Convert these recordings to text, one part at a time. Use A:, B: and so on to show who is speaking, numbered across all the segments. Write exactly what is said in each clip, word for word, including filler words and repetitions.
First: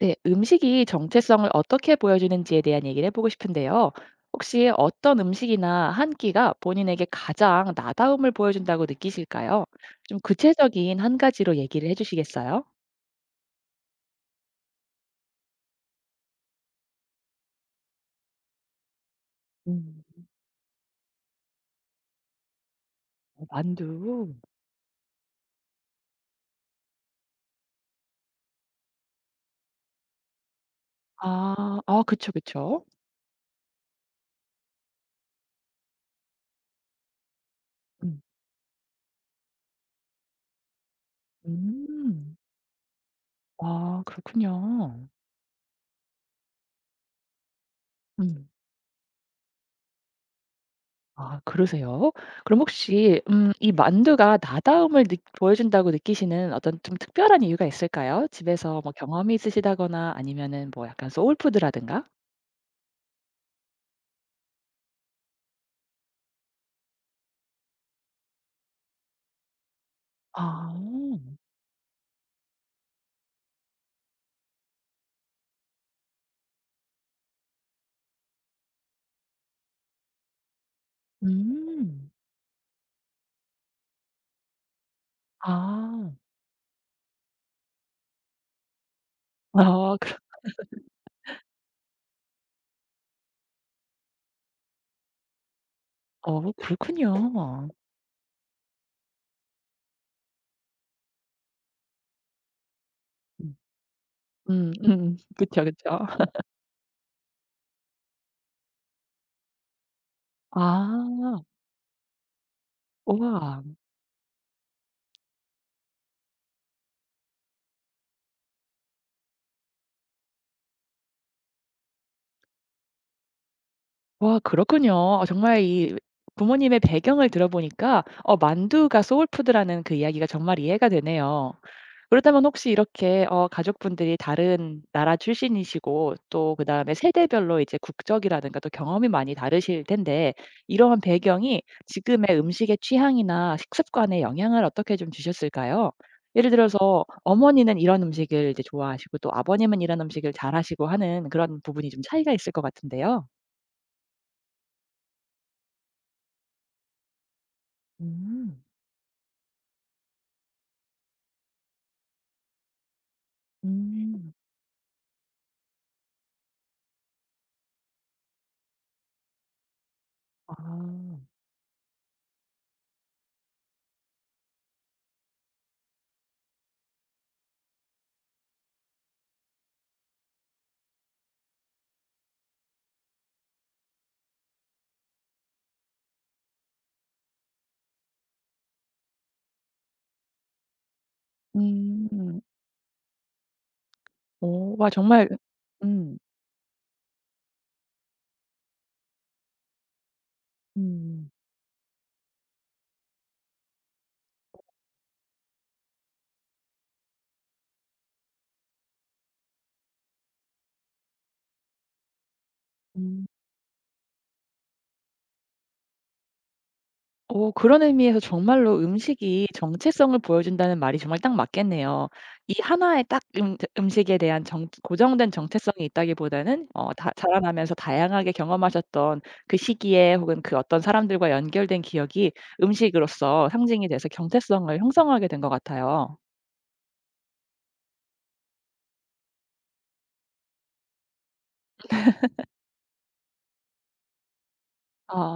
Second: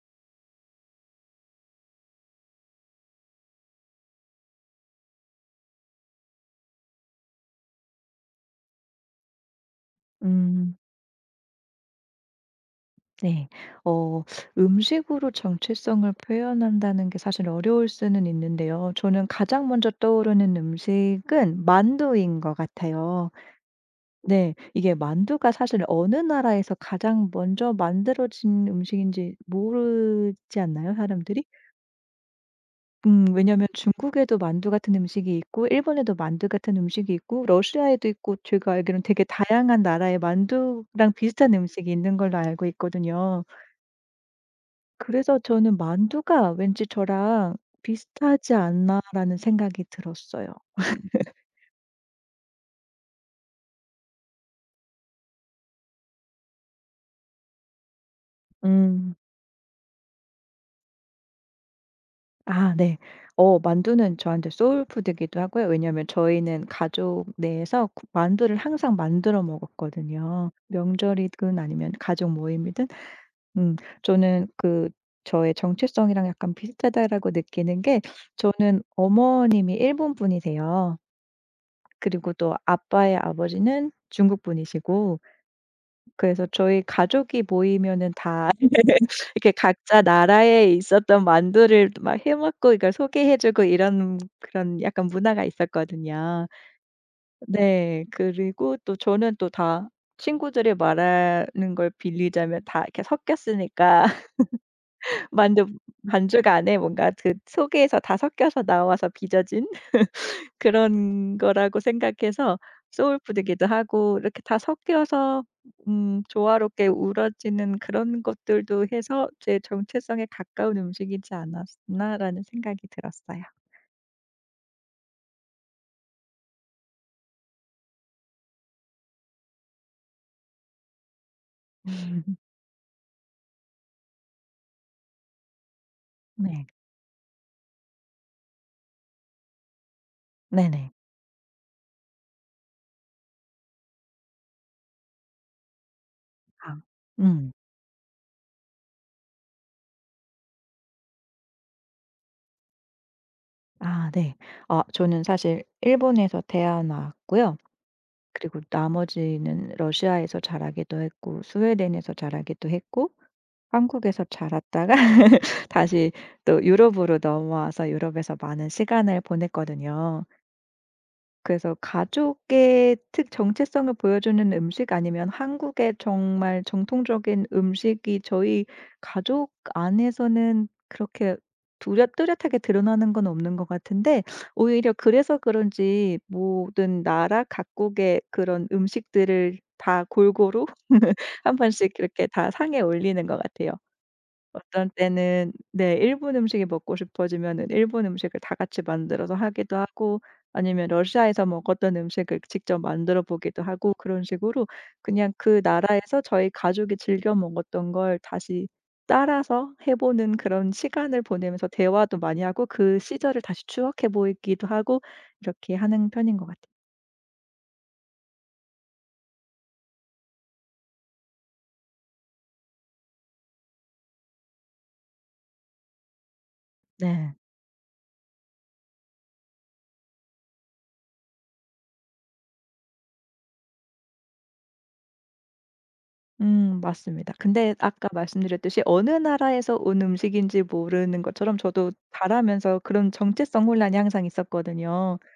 A: 네, 음식이 정체성을 어떻게 보여주는지에 대한 얘기를 해보고 싶은데요. 혹시 어떤 음식이나 한 끼가 본인에게 가장 나다움을 보여준다고 느끼실까요? 좀
B: 음,
A: 구체적인 한 가지로 얘기를 해주시겠어요?
B: 네. 어 음식으로 정체성을 표현한다는 게 사실 어려울 수는 있는데요. 저는 가장 먼저
A: 음,
B: 떠오르는 음식은 만두인 것 같아요.
A: 어, 만두.
B: 네. 이게 만두가 사실 어느 나라에서 가장 먼저 만들어진 음식인지 모르지 않나요, 사람들이?
A: 아, 아, 그쵸, 그쵸.
B: 음 왜냐면 중국에도 만두 같은 음식이 있고 일본에도 만두 같은 음식이 있고 러시아에도
A: 음,
B: 있고 제가 알기로는 되게 다양한 나라의 만두랑 비슷한 음식이 있는
A: 음,
B: 걸로 알고 있거든요.
A: 아, 그렇군요.
B: 그래서 저는 '만두가 왠지 저랑
A: 음.
B: 비슷하지 않나.'라는 생각이 들었어요.
A: 아 그러세요? 그럼 혹시 음 이 만두가 나다움을 느 보여준다고 느끼시는 어떤 좀 특별한 이유가 있을까요? 집에서 뭐
B: 음.
A: 경험이 있으시다거나 아니면은 뭐 약간 소울푸드라든가?
B: 아, 네. 어 만두는 저한테 소울 푸드이기도 하고요. 왜냐하면 저희는 가족 내에서 구 만두를 항상 만들어 먹었거든요.
A: 아.
B: 명절이든 아니면 가족 모임이든. 음 저는 그 저의 정체성이랑 약간 비슷하다라고 느끼는 게 저는 어머님이 일본 분이세요.
A: 음.
B: 그리고 또 아빠의 아버지는 중국 분이시고
A: 아.
B: 그래서 저희 가족이 모이면은 다 이렇게
A: 아
B: 각자
A: 그
B: 나라에 있었던 만두를 막 해 먹고 이걸 소개해 주고 이런 그런 약간 문화가 있었거든요.
A: 어 그렇군요.
B: 네. 그리고 또 저는 또 다 친구들이 말하는 걸 빌리자면 다 이렇게
A: 음.
B: 섞였으니까
A: 음 음. 그쵸,
B: 만두
A: 그쵸.
B: 반죽 안에 뭔가 그 속에서 다 섞여서 나와서 빚어진 그런
A: 아.
B: 거라고 생각해서
A: 우와.
B: 소울푸드기도 하고 이렇게 다 섞여서 음 조화롭게 우러지는 그런 것들도 해서 제 정체성에 가까운 음식이지 않았나라는 생각이 들었어요.
A: 와 그렇군요. 어, 정말 이 부모님의 배경을 들어보니까 어 만두가 소울푸드라는 그 이야기가 정말 이해가 되네요. 그렇다면 혹시 이렇게 어 가족분들이 다른 나라 출신이시고 또
B: 네.
A: 그다음에 세대별로 이제 국적이라든가 또 경험이 많이 다르실 텐데
B: 네네.
A: 이러한 배경이 지금의 음식의 취향이나 식습관에 영향을 어떻게 좀 주셨을까요? 예를
B: 아.
A: 들어서
B: 음.
A: 어머니는 이런 음식을 이제 좋아하시고 또 아버님은 이런 음식을 잘하시고 하는 그런 부분이 좀 차이가 있을 것 같은데요.
B: 아, 네. 아, 저는 사실 일본에서 태어났고요. 그리고
A: 음.
B: 나머지는 러시아에서 자라기도 했고 스웨덴에서 자라기도 했고 한국에서
A: 음.
B: 자랐다가 다시 또 유럽으로 넘어와서 유럽에서 많은 시간을 보냈거든요.
A: 아.
B: 그래서 가족의 특 정체성을 보여주는 음식 아니면 한국의 정말 정통적인 음식이 저희 가족 안에서는 그렇게 두렷 뚜렷하게 드러나는 건 없는 것 같은데 오히려 그래서 그런지 모든 나라 각국의 그런 음식들을 다 골고루 한 번씩 이렇게
A: 음.
B: 다 상에 올리는 것 같아요.
A: 오, 와
B: 어떤
A: 정말.
B: 때는, 네,
A: 음.
B: 일본 음식이 먹고 싶어지면은 일본 음식을 다 같이 만들어서 하기도 하고 아니면
A: 음.
B: 러시아에서 먹었던 음식을 직접 만들어 보기도 하고 그런 식으로 그냥 그 나라에서 저희 가족이 즐겨 먹었던 걸 다시 따라서 해 보는 그런 시간을 보내면서 대화도 많이 하고 그
A: 음.
B: 시절을 다시 추억해 보이기도 하고 이렇게 하는 편인 것 같아요.
A: 오 그런 의미에서 정말로 음식이 정체성을 보여준다는 말이 정말 딱 맞겠네요. 이 하나의 딱 음 음식에 대한 정 고정된 정체성이 있다기보다는 어 다
B: 네.
A: 자라나면서 다양하게 경험하셨던 그 시기에 혹은 그 어떤 사람들과 연결된 기억이 음식으로서 상징이 돼서 정체성을 형성하게 된 것 같아요.
B: 음, 맞습니다. 근데 아까 말씀드렸듯이 어느 나라에서 온 음식인지 모르는 것처럼 저도 잘하면서 그런 정체성 혼란이 항상 있었거든요.
A: 아.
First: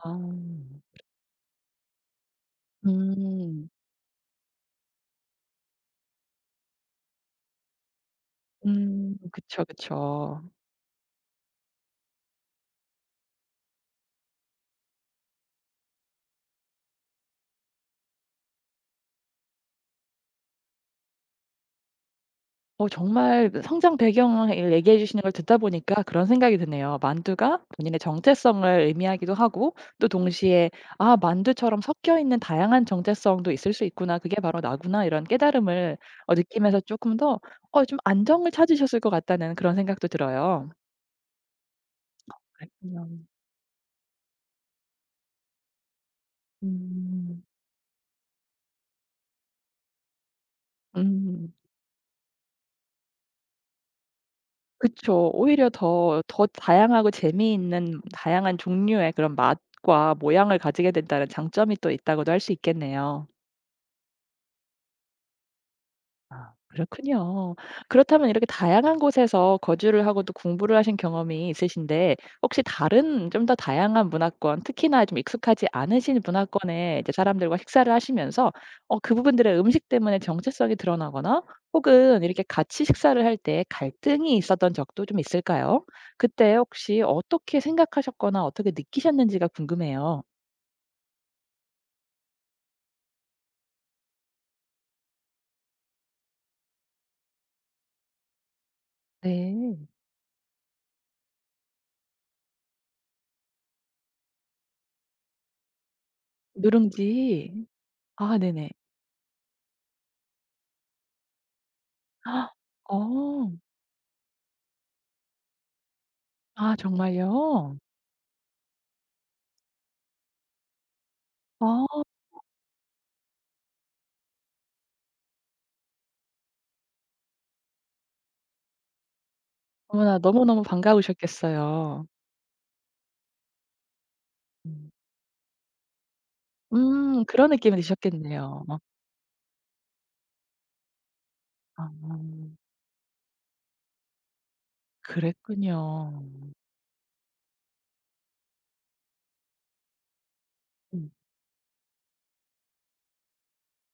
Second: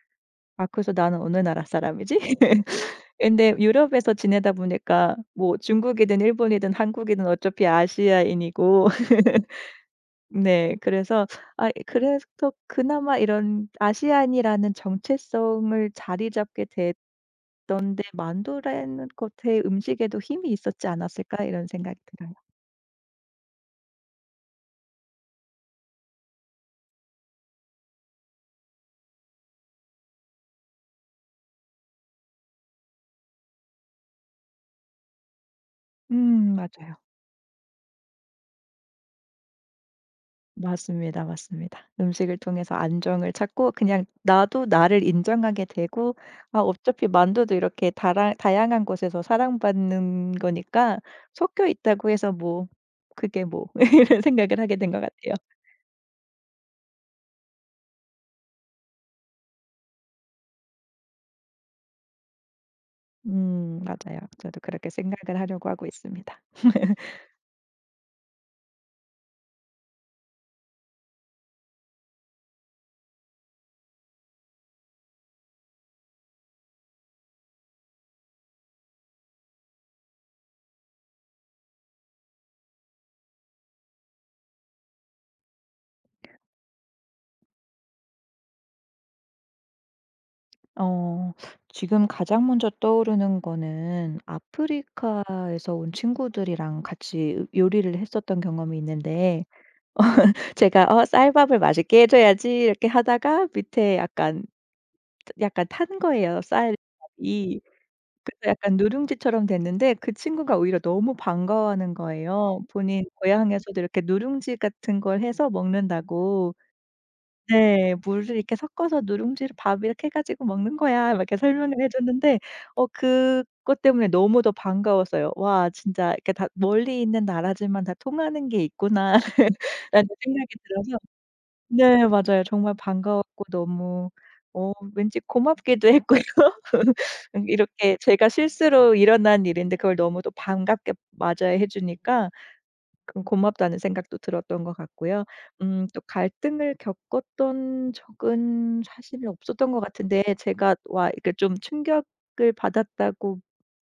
B: 아, 그래서 '나는 어느 나라 사람이지?' 근데
A: 음.
B: 유럽에서 지내다 보니까 뭐 중국이든 일본이든 한국이든 어차피 아시아인이고
A: 음. 그쵸, 그쵸.
B: 네. 그래서 아 그래서 그나마 이런 아시안이라는 정체성을 자리 잡게 됐던 데 만두라는 것의 음식에도 힘이 있었지 않았을까 이런 생각이 들어요.
A: 어 정말 그 성장 배경을 얘기해 주시는 걸 듣다 보니까 그런 생각이 드네요. 만두가 본인의 정체성을 의미하기도 하고 또 동시에 '아 만두처럼 섞여 있는 다양한 정체성도 있을 수 있구나. 그게 바로 나구나.' 이런 깨달음을 어
B: 음,
A: 느끼면서
B: 맞아요.
A: 조금 더 어 좀 안정을 찾으셨을 것 같다는 그런 생각도 들어요.
B: 맞습니다, 맞습니다. 음식을
A: 그렇
B: 통해서
A: 군요
B: 안정을 찾고 그냥 나도 나를 인정하게 되고 아, 어차피
A: 음.
B: 만두도 이렇게 다라 다양한 곳에서 사랑받는 거니까
A: 음.
B: 섞여 있다고 해서 뭐 그게 뭐 이런 생각을 하게 된 것
A: 그쵸.
B: 같아요.
A: 오히려 더 더 다양하고 재미있는 다양한 종류의 그런 맛과 모양을 가지게 된다는 장점이 또 있다고도 할 수 있겠네요.
B: 음, 맞아요. 저도 그렇게 생각을 하려고 하고 있습니다.
A: 아 그렇군요. 그렇다면 이렇게 다양한 곳에서 거주를 하고 또 공부를 하신 경험이 있으신데 혹시 다른 좀 더 다양한 문화권, 특히나 좀 익숙하지 않으신 문화권의 이제 사람들과 식사를 하시면서 어 그 부분들의 음식 때문에 정체성이 드러나거나 혹은 이렇게 같이 식사를 할 때 갈등이 있었던 적도 좀 있을까요? 그때 혹시 어떻게 생각하셨거나 어떻게 느끼셨는지가 궁금해요.
B: 어 지금 가장 먼저 떠오르는 거는 아프리카에서 온 친구들이랑 같이 요리를 했었던 경험이 있는데
A: 네.
B: 제가 '어 쌀밥을 맛있게 해 줘야지.' 이렇게 하다가 밑에 약간 약간 탄 거예요, 쌀이.
A: 누룽지. 아
B: 그래서
A: 네네.
B: 약간 누룽지처럼 됐는데 그 친구가 오히려 너무 반가워하는
A: 헉,
B: 거예요.
A: 어.
B: 본인 고향에서도 이렇게 누룽지 같은 걸 해서 먹는다고.
A: 아 정말요?
B: 네. "물을 이렇게 섞어서 누룽지를 밥 이렇게 해 가지고 먹는 거야." 막 이렇게 설명을 해
A: 아
B: 줬는데 어 그것 때문에 너무 더 반가웠어요. '와 진짜 이렇게 다 멀리 있는 나라지만 다 통하는 게 있구나.'라는
A: 어머나
B: 생각이
A: 너무너무
B: 들어서,
A: 반가우셨겠어요.
B: 네, 맞아요. 정말 반가웠고 너무 어
A: 음.
B: 왠지 고맙기도 했고요.
A: 음
B: 음
A: 그런 느낌이
B: 이렇게 제가
A: 드셨겠네요. 어.
B: 실수로 일어난 일인데 그걸 너무 또 반갑게 맞이해 주니까
A: 아
B: 그건 고맙다는 생각도 들었던 것 같고요. 음 또
A: 그랬군요.
B: 갈등을 겪었던 적은 사실 없었던 것 같은데 제가 와
A: 음.
B: 이렇게 좀 충격을 받았다고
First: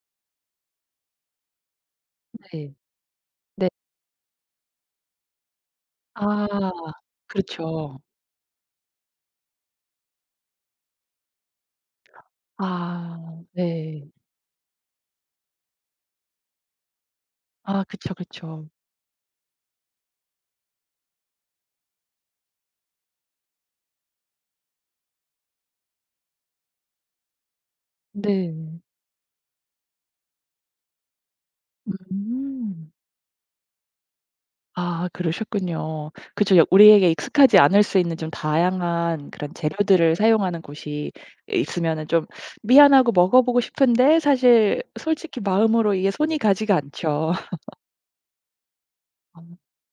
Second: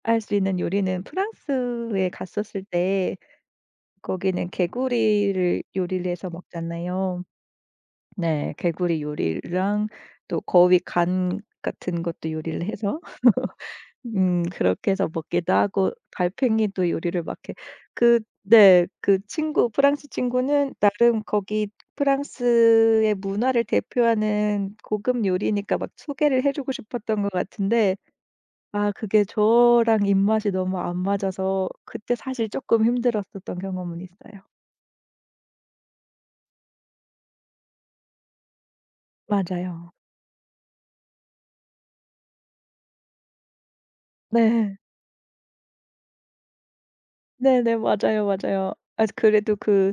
B: 할 수 있는 요리는 프랑스에 갔었을
A: 네.
B: 때
A: 네.
B: 거기는 개구리를 요리를 해서
A: 아
B: 먹잖아요.
A: 그렇죠.
B: 네. 개구리 요리랑 또 거위 간 같은 것도 요리를 해서
A: 아 네.
B: 음 그렇게 해서 먹기도 하고 달팽이도 요리를 막 해
A: 아 그쵸,
B: 그
A: 그쵸.
B: 네. 그 친구 프랑스 친구는 나름 거기 프랑스의 문화를 대표하는 고급 요리니까 막 소개를 해 주고 싶었던 것 같은데
A: 네.
B: 아, 그게 저랑 입맛이 너무 안 맞아서 그때 사실 쪼끔
A: 음.
B: 힘들었었던 경험은 있어요.
A: 아 그러셨군요. 그렇여 우리에게 익숙하지 않을 수 있는 좀 다양한 그런
B: 맞아요.
A: 재료들을 사용하는 곳이 있으면은 좀 미안하고 먹어보고 싶은데
B: 네.
A: 사실 솔직히 마음으로 이게 손이 가지가 않죠.
B: 네네. 맞아요, 맞아요. 아,
A: 아
B: 그래도 그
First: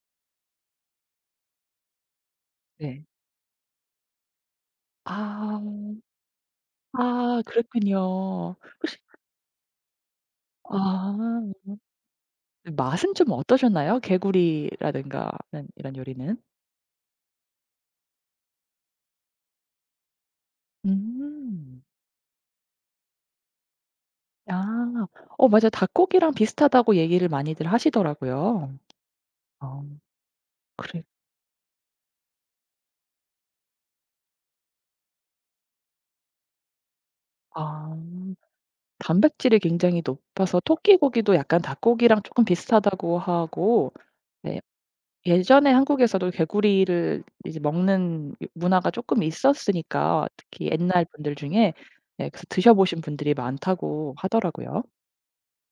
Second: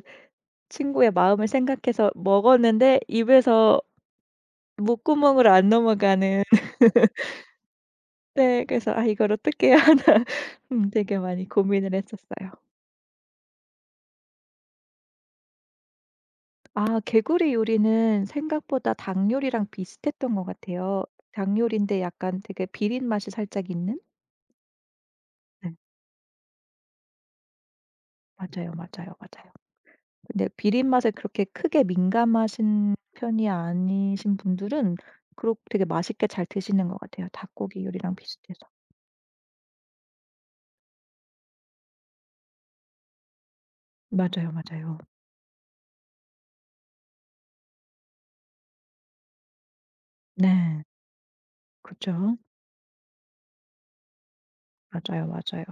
B: 친구의 마음을 생각해서 먹었는데
A: 네.
B: 입에서 목구멍으로
A: 아.
B: 안 넘어가는
A: 아 그랬군요.
B: 네. 그래서 '아 이걸 어떻게 해야 하나.' 음 되게
A: 아.
B: 많이 고민을 했었어요.
A: 맛은 좀 어떠셨나요? 개구리라든가는 이런 요리는?
B: 아, 개구리 요리는 생각보다 닭 요리랑 비슷했던 것 같아요. 닭
A: 음.
B: 요리인데 약간 되게 비린 맛이 살짝 있는?
A: 아. 어 맞아요.
B: 네.
A: 닭고기랑 비슷하다고 얘기를 많이들 하시더라고요.
B: 맞아요, 맞아요, 맞아요.
A: 아
B: 근데 비린
A: 그래.
B: 맛에 그렇게 크게 민감하신 편이 아니신 분들은 그렇 게 되게 맛있게 잘 드시는 것 같아요, 닭고기
A: 아.
B: 요리랑 비슷해서.
A: 단백질이 굉장히 높아서 토끼고기도 약간 닭고기랑 쪼끔 비슷하다고 하고,
B: 맞아요,
A: 네,
B: 맞아요.
A: 예전에 한국에서도 개구리를 이제 먹는 이 문화가 쪼끔 있었으니까 특히
B: 네.
A: 옛날 분들 중에. 네
B: 그죠.
A: 그래서 드셔보신 분들이 많다고 하더라고요.
B: 맞아요, 맞아요.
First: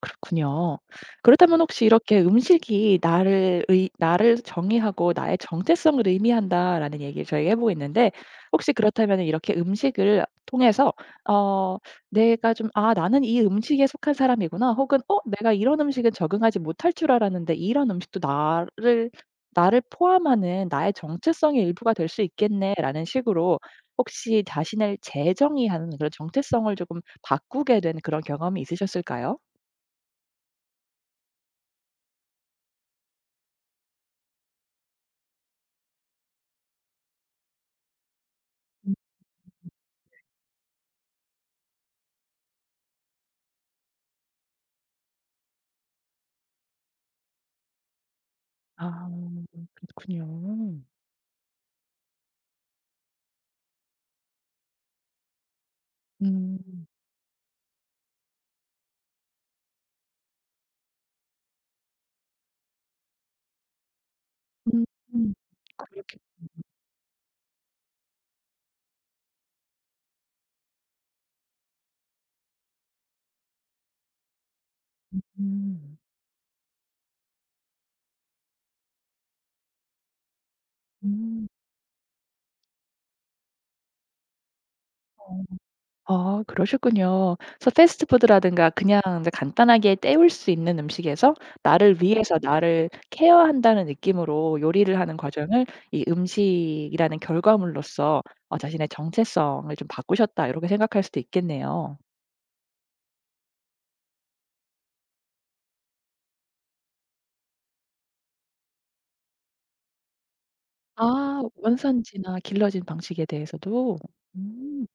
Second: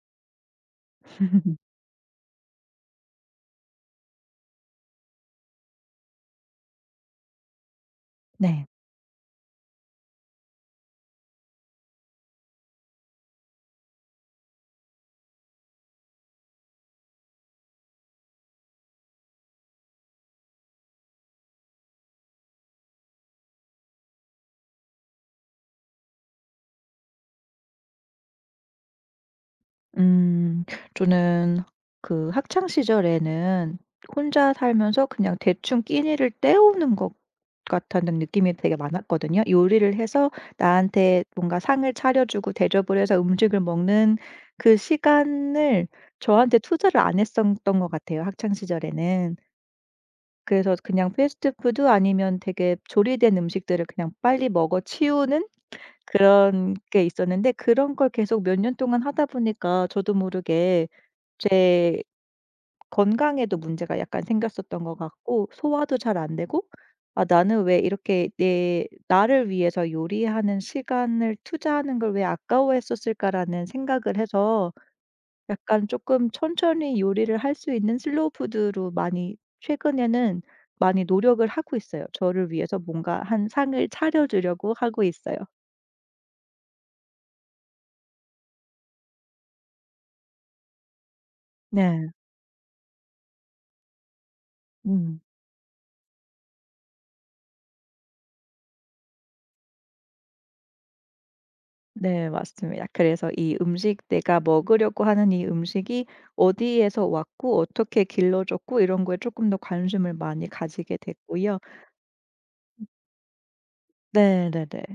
A: 그렇군요. 그렇다면 혹시 이렇게 '음식이 나를 의 나를 정의하고 나의 정체성을 의미한다.'라는 얘기를 저희가 해 보고 있는데
B: 네.
A: 혹시 그렇다면 이렇게 음식을 통해서 어 내가 좀 '아 나는 이 음식에 속한 사람이구나.' 혹은 '어 내가 이런 음식은 적응하지 못할 줄 알았는데 이런 음식도 나를 나를 포함하는 나의 정체성의 일부가 될 수 있겠네.'라는 식으로 혹시 자신을 재정의하는 그런 정체성을 조금 바꾸게 된 그런 경험이 있으셨을까요?
B: 음 저는 그 학창 시절에는 혼자 살면서 그냥 대충 끼니를 때우는 것 같다는 느낌이 되게 많았거든요. 요리를 해서 나한테 뭔가 상을 차려주고 대접을 해서 음식을 먹는 그 시간을 저한테 투자를 안 했었던 것 같아요, 학창
A: 아
B: 시절에는. 그래서
A: 그렇군요.
B: 그냥 패스트푸드 아니면 되게 조리된 음식들을 그냥 빨리 먹어 치우는 그런
A: 음.
B: 게 있었는데 그런 걸 계속 몇 년 동안 하다 보니까 저도 모르게 제 건강에도 문제가 약간 생겼었던
A: 음.
B: 것
A: 음.
B: 같고 소화도 잘
A: 그렇게.
B: 안 되고 '아 나는 왜 이렇게 내 나를 위해서 요리하는 시간을 투자하는 걸 왜 아까워했었을까.'라는 생각을 해서 약간
A: 음.
B: 조금 천천히 요리를 할 수 있는 슬로우 푸드로 많이 최근에는 많이 노력을
A: 음.
B: 하고 있어요. 저를 위해서 뭔가 한 상을 차려 주려고 하고 있어요.
A: 아 그러셨군요. 그래서 패스트푸드라든가 그냥 제 간단하게 때울 수 있는 음식에서 나를
B: 네.
A: 위해서 나를 케어한다는 느낌으로 요리를 하는
B: 음.
A: 과정을 이 음식이라는 결과물로서 어 '자신의 정체성을 좀 바꾸셨다.' 이렇게 생각할 수도 있겠네요.
B: 네, 맞습니다. 그래서 이 음식 내가 먹으려고 하는 이 음식이 어디에서 왔고 어떻게 길러졌고 이런 거에 조금 더 관심을 많이 가지게
A: 아
B: 됐고요.
A: 원산지나 길러진 방식에 대해서도. 음.
B: 네네네.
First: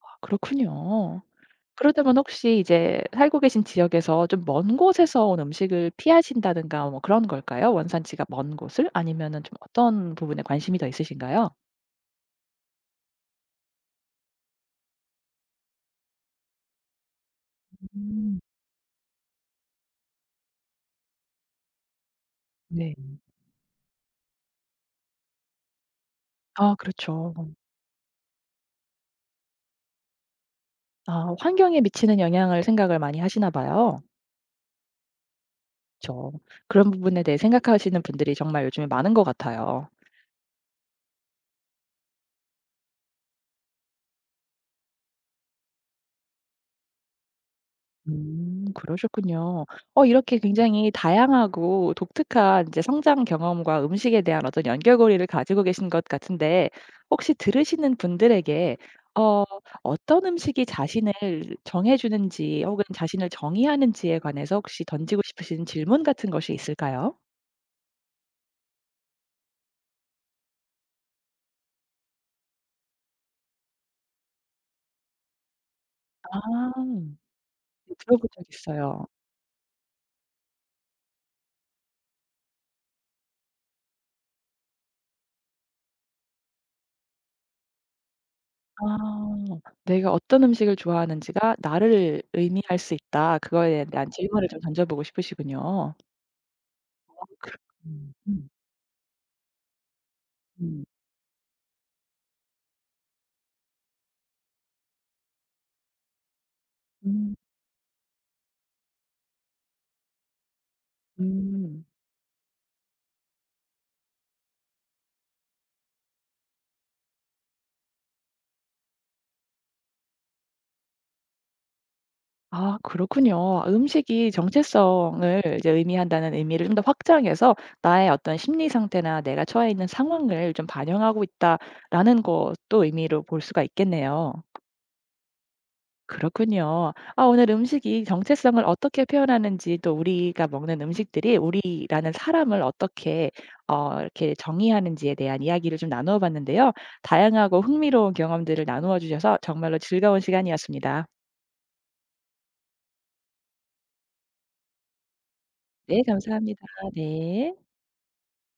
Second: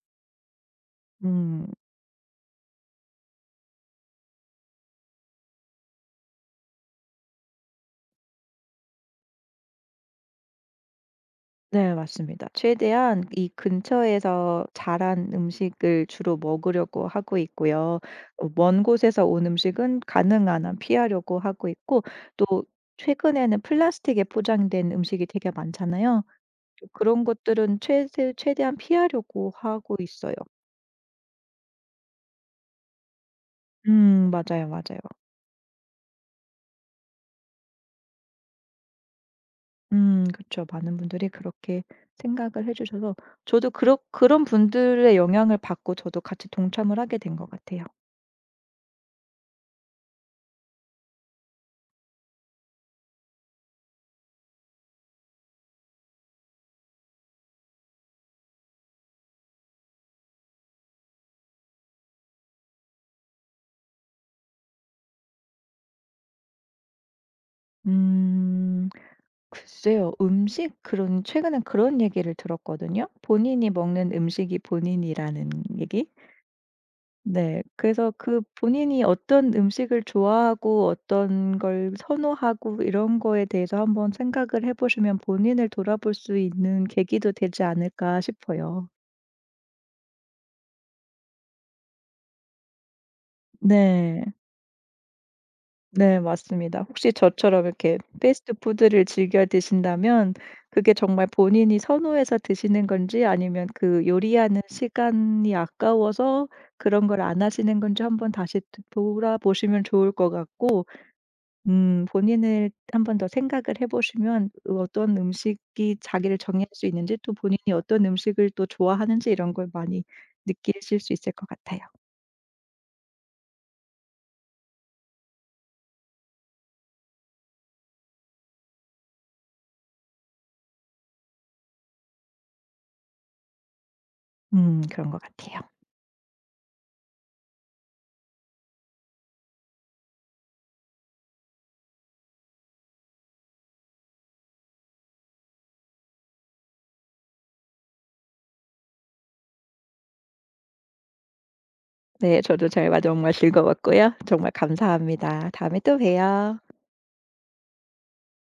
A: 아 그렇군요.
B: 음,
A: 그러다면 혹시 이제 살고 계신 지역에서 좀 먼 곳에서 온 음식을 피하신다든가 뭐 그런 걸까요? 원산지가 먼 곳을? 아니면은 좀 어떤 부분에 관심이 더 있으신가요?
B: 네, 맞습니다. 최대한 이 근처에서 자란 음식을 주로 먹으려고 하고 있고요.
A: 음.
B: 어 먼 곳에서 온 음식은 가능한 한 피하려고 하고 있고 또
A: 네.
B: 최근에는 플라스틱에 포장된 음식이 되게 많잖아요.
A: 아
B: 좀 그런
A: 그렇죠.
B: 것들은 최대 최대한 피하려고 하고 있어요.
A: 아 환경에 미치는 영향을 생각을 많이 하시나 봐요.
B: 음, 맞아요, 맞아요.
A: 그쵸. 그런 부분에 대해 생각하시는 분들이 정말 요즘에 많은 것 같아요.
B: 음, 그렇죠. 많은 분들이 그렇게 생각을 해 주셔서 저도 그렇 그런 분들의 영향을 받고 저도 같이 동참을 하게 된 것 같아요.
A: 음 그러셨군요. 어 이렇게 굉장히 다양하고 독특한 이제 성장 경험과 음식에 대한 어떤 연결고리를 가지고 계신 것 같은데 혹시 들으시는 분들에게 어 어떤 음식이 자신을 정해 주는지 혹은 자신을 정의하는지에 관해서 혹시 던지고 싶으신 질문 같은 것이 있을까요?
B: 음, 글쎄요. 음식 그런 최근에 그런 얘기를 들었거든요. 본인이 먹는 음식이 본인이라는 얘기?
A: 아.
B: 네.
A: 네
B: 그래서
A: 들어본
B: 그
A: 적
B: 본인이
A: 있어요.
B: 어떤 음식을 좋아하고 어떤 걸 선호하고 이런 거에 대해서 한번 생각을 해 보시면 본인을 돌아볼 수 있는 계기도 되지 않을까
A: 아.
B: 싶어요.
A: "내가 어떤 음식을 좋아하는지가 나를 의미할 수 있다." 그거에 대한
B: 네.
A: 질문을 좀 던져보고 싶으시군요.
B: 네, 맞습니다. 혹시 저처럼 이렇게
A: 음. 음.
B: 패스트푸드를 즐겨 드신다면 그게
A: 음.
B: 정말 본인이 선호해서 드시는 건지 아니면 그 요리하는 시간이 아까워서 그런 걸
A: 음.
B: 안 하시는 건지 한번 다시 돌아보시면 좋을 것 같고
A: 음.
B: 음 본인을 한번 더 생각을 해 보시면 어떤 음식이 자기를 정의할 수 있는지 또 본인이 어떤 음식을 또 좋아하는지 이런 걸 많이 느끼실 수 있을 것 같아요.
A: 아 그렇군요. 음식이 정체성을 이제 의미한다는 의미를 좀 더 확장해서 나의 어떤 심리 상태나 내가 처해 있는 상황을 좀 반영하고 있다라는 것도 의미로 볼 수가 있겠네요.
B: 음 그런 것 같아요.
A: 그렇군요. 아 오늘 음식이 정체성을 어떻게 표현하는지 또 우리가 먹는 음식들이 우리라는 사람을 어떻게 어 이렇게 정의하는지에 대한 이야기를 좀 나누어 봤는데요. 다양하고 흥미로운 경험들을 나누어 주셔서 정말로 즐거운 시간이었습니다.
B: 네, 저도 대화 정말 즐거웠고요. 정말 감사합니다. 다음에 또
A: 네
B: 봬요.
A: 감사합니다. 네.